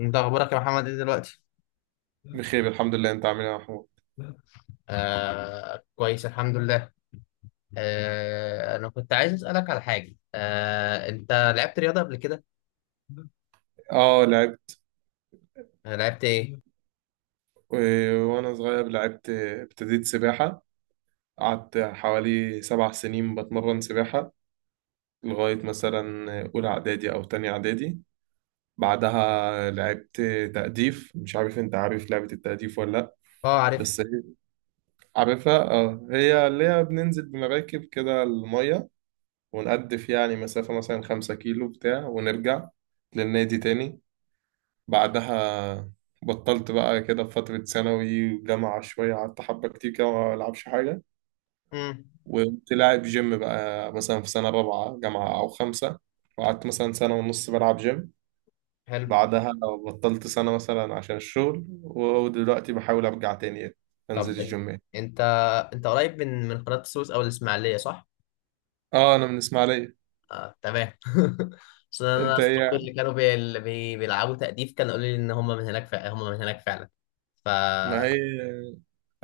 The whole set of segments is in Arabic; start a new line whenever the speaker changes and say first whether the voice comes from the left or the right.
left: انت اخبارك يا محمد ايه دلوقتي؟
right: بخير الحمد لله. انت عامل ايه يا محمود؟
left: كويس الحمد لله. انا كنت عايز اسالك على حاجه، انت لعبت رياضه قبل كده؟
right: اه لعبت.
left: لعبت ايه؟
right: وانا صغير لعبت، ابتديت سباحة. قعدت حوالي 7 سنين بتمرن سباحة لغاية مثلا أولى إعدادي أو تانية إعدادي. بعدها لعبت تأديف. مش عارف انت عارف لعبة التأديف ولا لأ.
left: اه عارف.
right: بس هي- عارفها اه. هي اللي هي بننزل بمراكب كده المية ونقدف يعني مسافة مثلا 5 كيلو بتاع ونرجع للنادي تاني. بعدها بطلت بقى كده في فترة ثانوي وجامعة شوية، قعدت حبة كتير كده ما ألعبش حاجة.
left: امم.
right: وكنت لاعب جيم بقى مثلا في سنة رابعة جامعة أو خمسة، وقعدت مثلا سنة ونص بلعب جيم.
left: حلو.
right: بعدها بطلت سنة مثلا عشان الشغل، ودلوقتي بحاول أرجع تاني أنزل
left: طب ان-
right: الجيم يعني.
left: انت انت قريب من قناه السويس او الاسماعيليه، صح؟
right: اه أنا من إسماعيلية.
left: آه تمام. اصل انا
right: أنت إيه
left: اصحابي اللي
right: يعني؟
left: كانوا بي... اللي بي... بيلعبوا تأديف كانوا قالوا لي ان هم من هناك فعلا، هم من هناك فعلا. ف
right: ما هي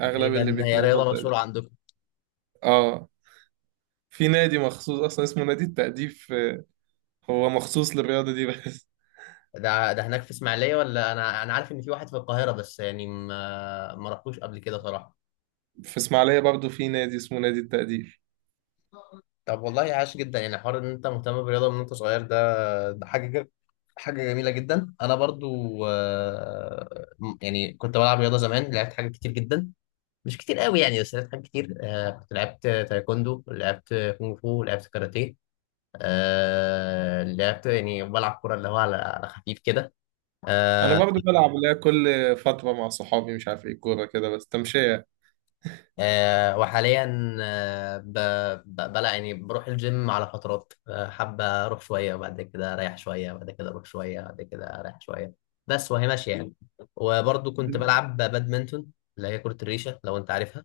right: أغلب اللي
left: تقريبا هي
right: بيتمرن
left: رياضه
right: تقديم
left: مشهوره.
right: اه. في نادي مخصوص أصلا اسمه نادي التأديب. هو مخصوص للرياضة دي بس.
left: ده هناك في اسماعيليه، ولا انا عارف ان في واحد في القاهره بس، يعني ما رحتوش قبل كده صراحه.
right: في اسماعيليه برضو في نادي اسمه نادي التقدير.
left: طب والله عاش جدا، يعني حوار ان انت مهتم بالرياضه من وانت صغير ده، ده حاجه جد. حاجة جميلة جدا. أنا برضو يعني كنت بلعب رياضة زمان، لعبت حاجات كتير جدا، مش كتير قوي يعني، بس لعبت حاجات كتير. كنت لعبت تايكوندو، لعبت كونغ فو، لعبت كاراتيه. لعبت يعني بلعب كرة اللي هو على خفيف كده.
right: انا
left: آه،
right: برضو بلعب اللي هي كل فتره مع صحابي، مش عارف ايه، كوره كده بس تمشيه.
left: وحاليا، آه، ب... ب... بلا يعني بروح الجيم على فترات. حابة أروح شوية وبعد كده أريح شوية، وبعد كده أروح شوية وبعد كده أريح شوية، بس وهي ماشية يعني. وبرضه كنت بلعب بادمنتون، اللي هي كرة الريشة، لو أنت عارفها.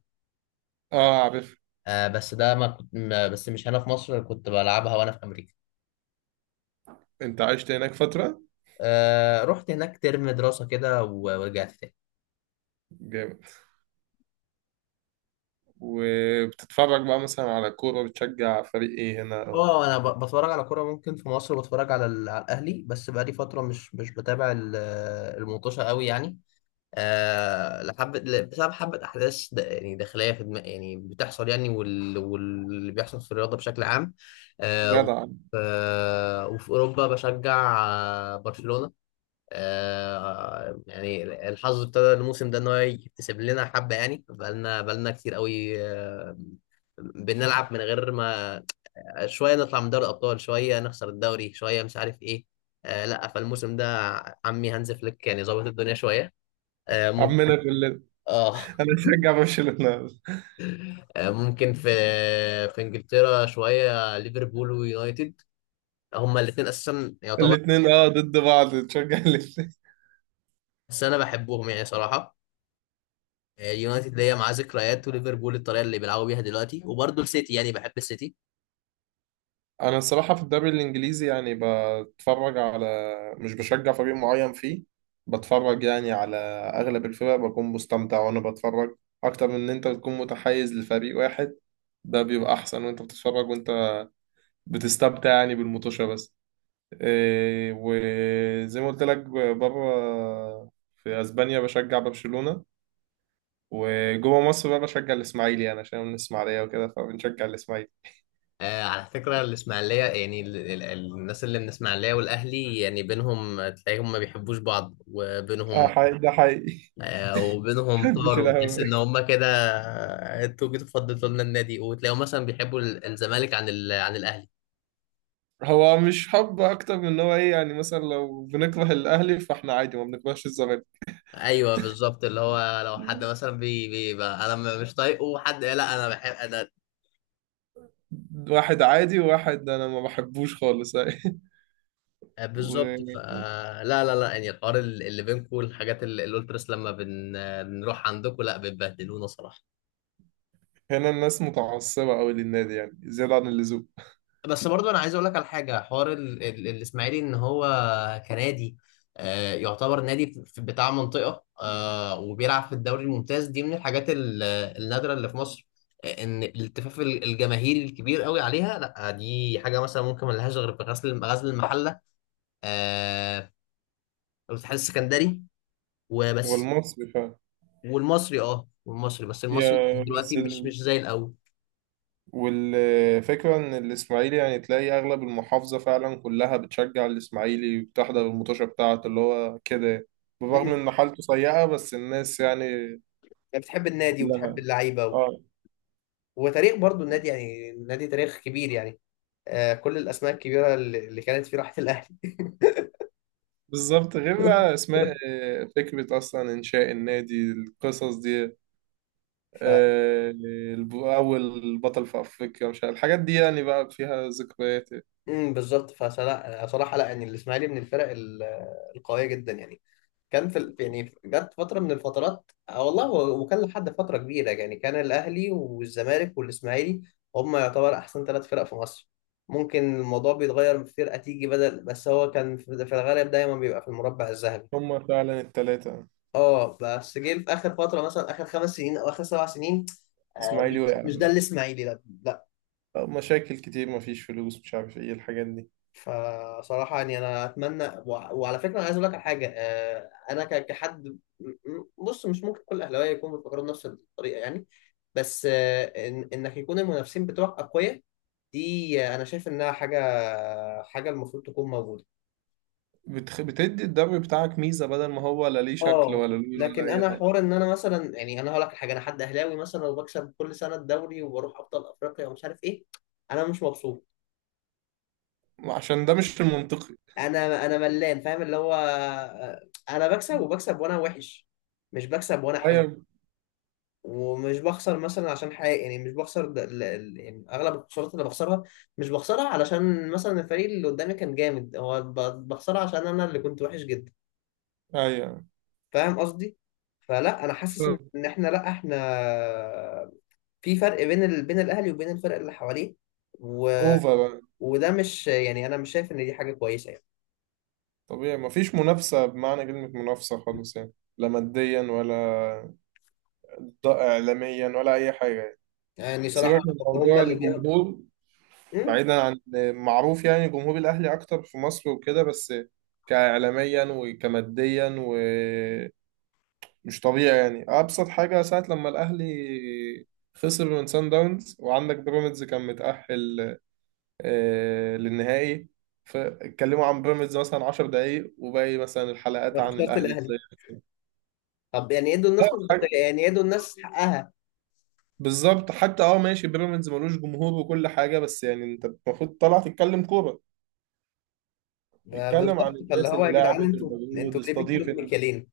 right: اه عارف.
left: بس ده ما كنت ما- بس مش هنا في مصر كنت بلعبها، وأنا في أمريكا.
right: انت عشت هناك فتره؟
left: رحت هناك ترم دراسة كده ورجعت تاني.
right: جامد. وبتتفرج بقى مثلا على كوره؟ بتشجع فريق ايه هنا؟
left: اه انا بتفرج على كوره، ممكن في مصر بتفرج على الاهلي، بس بقالي فتره مش بتابع الموتوشه قوي يعني. آه لحب... بسبب حبة يعني داخلية في دماغ يعني بتحصل يعني، واللي بيحصل في الرياضة بشكل عام. آه وف-
right: جدع.
left: وفي أوروبا بشجع برشلونة. يعني الحظ ابتدى الموسم ده إن هو يكتسب لنا حبة، يعني بقالنا كتير قوي. بنلعب من غير ما، شوية نطلع من دوري الأبطال، شوية نخسر الدوري، شوية مش عارف إيه. لا، فالموسم ده عمي هانز فليك يعني ظابط الدنيا شوية. آه،
right: عمنا كلنا.
left: اه.
right: انا بشجع برشلونه.
left: ممكن في، في انجلترا شويه ليفربول ويونايتد، هما الاثنين اساسا يعتبر،
right: الاثنين اه ضد بعض، تشجع ليه؟
left: بس انا بحبهم يعني صراحه. اليونايتد اللي هي معاه ذكريات، وليفربول الطريقه اللي بيلعبوا بيها دلوقتي، وبرضه السيتي يعني بحب السيتي.
right: انا الصراحه في الدوري الانجليزي يعني بتفرج على، مش بشجع فريق معين فيه. بتفرج يعني على اغلب الفرق، بكون مستمتع وانا بتفرج، اكتر من ان انت تكون متحيز لفريق واحد. ده بيبقى احسن وانت بتتفرج وانت بتستمتع يعني بالمطوشه بس. إيه وزي ما قلت لك، بره في اسبانيا بشجع برشلونه، وجوه مصر بقى بشجع الاسماعيلي انا عشان من الاسماعيليه وكده، فبنشجع الاسماعيلي.
left: على فكره الاسماعيليه يعني الناس اللي من الاسماعيليه والاهلي يعني بينهم، تلاقيهم ما بيحبوش بعض
right: اه
left: وبينهم.
right: حقيقي، ده حقيقي.
left: وبينهم
right: مش
left: طار، وتحس
right: الاهلي.
left: ان هم كده. انتوا جيتوا فضلتوا لنا النادي، وتلاقيهم مثلا بيحبوا الزمالك عن الاهلي.
right: هو مش حب، اكتر من ان هو ايه يعني، مثلا لو بنكره الاهلي فاحنا عادي ما بنكرهش الزمالك.
left: ايوه بالظبط، اللي هو لو حد مثلا بيبقى انا مش طايقه حد، لا انا بحب انا.
right: واحد عادي وواحد انا ما بحبوش خالص.
left: بالظبط.
right: وهنا
left: فلا لا لا لا، يعني الحوار اللي بينكم، الحاجات اللي قلت بس لما بن... بنروح عندكم لا بتبهدلونا صراحه.
right: الناس متعصبة قوي للنادي يعني زيادة عن اللزوم.
left: بس برضو انا عايز اقول لك على حاجه، حوار الاسماعيلي ان هو كنادي، يعتبر نادي بتاع منطقه، وبيلعب في الدوري الممتاز، دي من الحاجات النادره اللي في مصر. ان الالتفاف الجماهيري الكبير قوي عليها، لا دي حاجه مثلا ممكن ما لهاش غير في غزل المحله، آه، والاتحاد السكندري وبس.
right: والمصري فعلا.
left: والمصري، اه والمصري، بس المصري
right: يا بس
left: دلوقتي مش
right: ال...
left: مش زي الاول.
right: والفكرة إن الإسماعيلي يعني تلاقي أغلب المحافظة فعلا كلها بتشجع الإسماعيلي وبتحضر المطوشة بتاعته اللي هو كده، بالرغم
left: امم.
right: إن حالته سيئة بس الناس يعني
left: بتحب النادي وبتحب
right: كلها
left: اللعيبه
right: آه.
left: وتاريخ برضو النادي، يعني النادي تاريخ كبير يعني. كل الاسماء الكبيره اللي كانت في راحه الاهلي.
right: بالظبط. غير بقى اسماء، فكرة اصلا انشاء النادي، القصص دي
left: ف
right: آه. اول بطل في افريقيا مش عارف، الحاجات دي يعني بقى فيها ذكريات.
left: بالظبط. فصراحه لا يعني الاسماعيلي من الفرق القويه جدا يعني. كان في يعني جت فتره من الفترات، والله وكان لحد فتره كبيره يعني، كان الاهلي والزمالك والاسماعيلي هم يعتبر احسن ثلاث فرق في مصر. ممكن الموضوع بيتغير فرقه تيجي بدل، بس هو كان في الغالب دايما بيبقى في المربع الذهبي.
right: هما فعلا التلاتة.
left: اه، بس جه في اخر فتره مثلا اخر خمس سنين او اخر سبع سنين، آه، مش
right: اسماعيلي وقع.
left: مش ده الاسماعيلي لا.
right: مشاكل كتير، مفيش فلوس، مش عارف ايه الحاجات دي.
left: فصراحة يعني أنا أتمنى، وعلى فكرة أنا عايز أقول لك على حاجة. أنا كحد بص مش ممكن كل أهلاوية يكونوا بيفكروا بنفس الطريقة يعني، بس إن إنك يكون المنافسين بتوعك أقوياء دي، أنا شايف إنها حاجة، حاجة المفروض تكون موجودة.
right: بتدي الدوري بتاعك ميزة، بدل ما هو لا ليه شكل
left: اه
right: ولا لون ولا
left: لكن
right: اي
left: أنا
right: حاجة.
left: حوار إن أنا مثلا، يعني أنا هقول لك على حاجة: أنا حد أهلاوي مثلا، وبكسب كل سنة الدوري وبروح أبطال أفريقيا ومش عارف إيه، أنا مش مبسوط.
right: عشان ده مش المنطقي.
left: انا ملان فاهم اللي هو انا بكسب وبكسب وانا وحش، مش بكسب وانا حلو.
right: ايوه.
left: ومش بخسر مثلا عشان حاجه، يعني مش بخسر يعني اغلب الخسارات اللي بخسرها مش بخسرها علشان مثلا الفريق اللي قدامي كان جامد، هو بخسرها عشان انا اللي كنت وحش جدا.
right: ايوه.
left: فاهم قصدي؟ فلا انا
right: ف...
left: حاسس ان احنا، لا احنا في فرق بين بين الاهلي وبين الفرق اللي حواليه، و...
right: اوفر بقى.
left: وده مش، يعني انا مش شايف ان دي حاجه كويسه يعني.
right: طبيعي مفيش منافسة بمعنى كلمة منافسة خالص يعني، لا ماديا ولا ضاء إعلاميا ولا أي حاجة.
left: يعني صراحه
right: سيبك من
left: هم
right: موضوع
left: اللي بياخدوا.
right: الجمهور، بعيدا عن، معروف يعني جمهور الأهلي أكتر في مصر وكده، بس كإعلاميا وكماديا ومش طبيعي يعني. أبسط حاجة ساعة لما الأهلي خسر من سان داونز وعندك بيراميدز كان متأهل للنهائي، فاتكلموا عن بيراميدز مثلا 10 دقايق وباقي مثلا الحلقات
left: أنا
right: عن
left: خسرت
right: الأهلي
left: الاهلي.
right: ازاي
left: طب يعني يدوا الناس
right: خسر.
left: مصداقيه، يعني يدوا الناس حقها.
right: بالظبط. حتى اه ماشي بيراميدز ملوش جمهور وكل حاجه، بس يعني انت المفروض طالع تتكلم كوره،
left: ما
right: اتكلم عن
left: بالظبط، فاللي
right: الناس
left: هو
right: اللي
left: يا جدعان
right: لعبت
left: انتوا
right: المجهود،
left: انتوا ليه بتكيلوا بمكيالين؟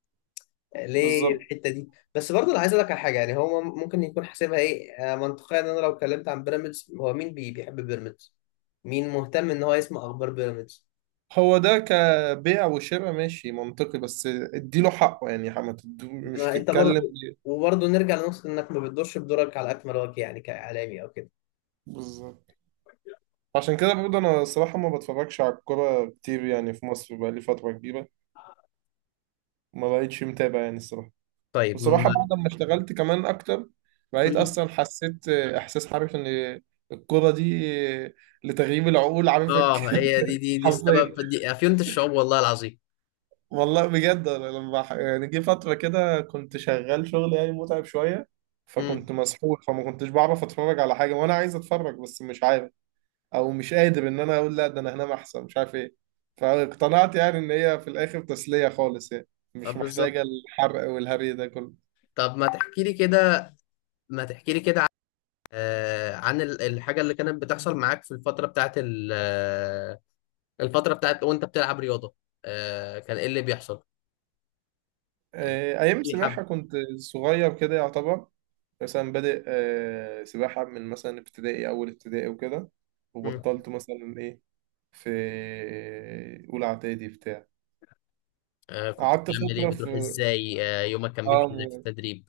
left: ليه
right: بالظبط.
left: الحته دي؟ بس برضه انا عايز اقول لك على حاجه، يعني هو ممكن يكون حاسبها ايه منطقيا ان انا لو اتكلمت عن بيراميدز، هو مين بيحب بيراميدز؟ مين مهتم ان هو يسمع اخبار بيراميدز؟
right: هو ده كبيع وشراء ماشي منطقي، بس اديله حقه يعني. ما تدو- مش
left: ما انت
right: تتكلم.
left: برضه، وبرضه نرجع لنقطه انك ما بتدورش بدورك على اكمل وجه يعني كاعلامي او كده.
right: بالظبط. عشان كده برضه انا الصراحه ما بتفرجش على الكوره كتير يعني. في مصر بقالي فتره كبيره ما بقتش متابع يعني الصراحه.
left: طيب م-
right: بصراحة بعد ما اشتغلت كمان أكتر بقيت
left: م-
right: أصلا حسيت إحساس، عارف إن الكرة دي لتغييب العقول،
left: اه هي دي دي دي السبب،
right: حرفيا.
left: دي افيونة الشعوب والله العظيم.
right: والله بجد أنا لما يعني جه فترة كده كنت شغال شغل يعني متعب شوية،
left: امم
right: فكنت مسحول، فما كنتش بعرف أتفرج على حاجة وأنا عايز أتفرج بس مش عارف، أو مش قادر إن أنا أقول لا ده أنا هنام أحسن مش عارف إيه. فاقتنعت يعني إن هي في الآخر تسلية خالص يعني، مش
left: بالظبط.
right: محتاجة الحرق والهري ده كله.
left: طب ما تحكي لي كده، ما تحكي لي كده عن عن الحاجة اللي كانت بتحصل معاك في الفترة بتاعت ال- آه، الفترة بتاعت وانت بتلعب رياضة. كان ايه اللي بيحصل يعني؟
right: أيام
left: في حب؟
right: السباحة كنت صغير كده يعتبر. مثلا بادئ سباحة من مثلا ابتدائي، أول ابتدائي وكده.
left: مم.
right: وبطلت مثلا إيه في أولى إعدادي بتاع.
left: كنت
right: قعدت
left: بتعمل ايه؟
right: فترة
left: بتروح
right: في
left: ازاي؟ يومك كان
right: آه
left: بيمشي ازاي في
right: م-
left: التدريب؟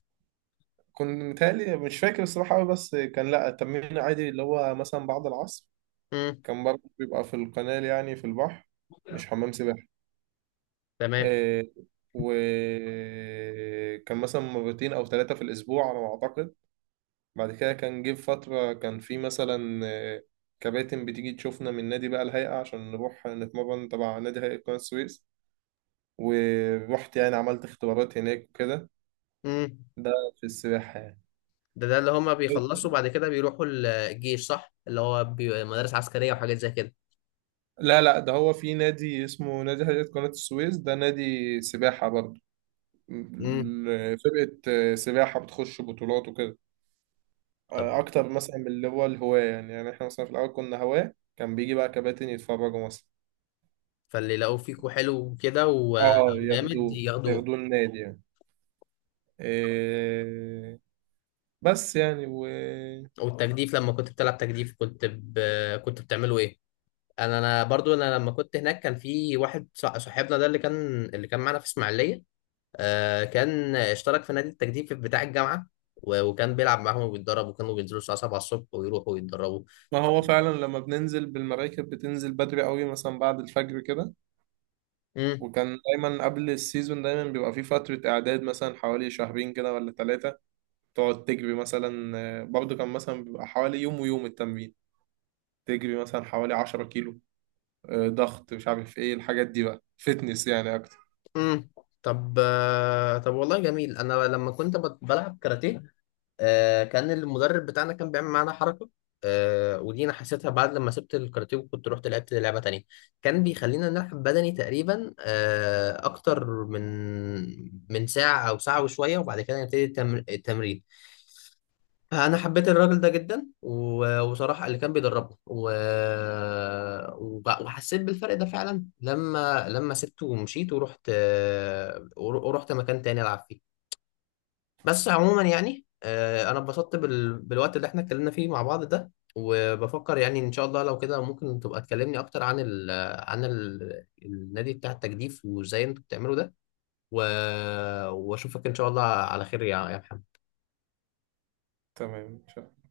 right: كنت متهيألي مش فاكر الصراحة أوي، بس كان لأ التمرين عادي اللي هو مثلا بعد العصر.
left: مم.
right: كان برضه بيبقى في القناة يعني في البحر، مش حمام سباحة
left: تمام.
right: آه. وكان مثلا مرتين أو 3 في الأسبوع على ما أعتقد. بعد كده كان جه فترة كان في مثلا كباتن بتيجي تشوفنا من نادي بقى الهيئة، عشان نروح نتمرن تبع نادي هيئة قناة السويس. ورحت يعني عملت اختبارات هناك وكده.
left: مم.
right: ده في السباحة يعني.
left: ده اللي هما بيخلصوا بعد كده بيروحوا الجيش صح، اللي هو مدارس عسكرية وحاجات زي كده؟
right: لا لا ده هو في نادي اسمه نادي هيئة قناة السويس، ده نادي سباحة برضه.
left: مم.
right: فرقة سباحة بتخش بطولات وكده
left: طب،
right: أكتر مثلا من اللي هو الهواة يعني. يعني إحنا مثلا في الأول كنا هواة، كان بيجي بقى كباتن يتفرجوا مثلا.
left: فاللي لقوه فيكوا حلو وكده
right: اه
left: وجامد
right: ياخدوه
left: ياخدوه.
right: ياخدوه النادي يعني. إيه بس يعني و،
left: والتجديف لما كنت بتلعب تجديف، كنت بتعمله ايه؟ انا برضو انا لما كنت هناك كان في واحد صاحبنا ده اللي كان معانا في اسماعيليه، آه كان اشترك في نادي التجديف بتاع الجامعه، وكان بيلعب معاهم وبيتدرب، وكانوا بينزلوا الساعه 7 الصبح ويروحوا ويتدربوا.
right: ما هو فعلا لما بننزل بالمراكب بتنزل بدري قوي مثلا بعد الفجر كده.
left: امم.
right: وكان دايما قبل السيزون دايما بيبقى في فترة إعداد مثلا حوالي شهرين كده ولا 3. تقعد تجري مثلا برضه كان مثلا بيبقى حوالي يوم ويوم التمرين، تجري مثلا حوالي 10 كيلو ضغط مش عارف ايه الحاجات دي بقى، فتنس يعني أكتر.
left: امم. طب والله جميل. انا لما بلعب كاراتيه، كان المدرب بتاعنا كان بيعمل معانا حركة، ودي أنا حسيتها بعد لما سبت الكاراتيه وكنت رحت لعبت لعبة تانية، كان بيخلينا نلعب بدني تقريبا أكتر من، ساعة أو ساعة وشوية، وبعد كده التمرين. فأنا حبيت الراجل ده جدا، وصراحة اللي كان بيدربنا، وحسيت بالفرق ده فعلا لما، سبته ومشيت ورحت ورحت مكان تاني ألعب فيه. بس عموما يعني، انا اتبسطت بالوقت اللي احنا اتكلمنا فيه مع بعض ده، وبفكر يعني ان شاء الله لو كده ممكن تبقى تكلمني اكتر عن النادي بتاع التجديف، وازاي انتوا بتعملوا ده، و... واشوفك ان شاء الله على خير يا محمد.
right: تمام.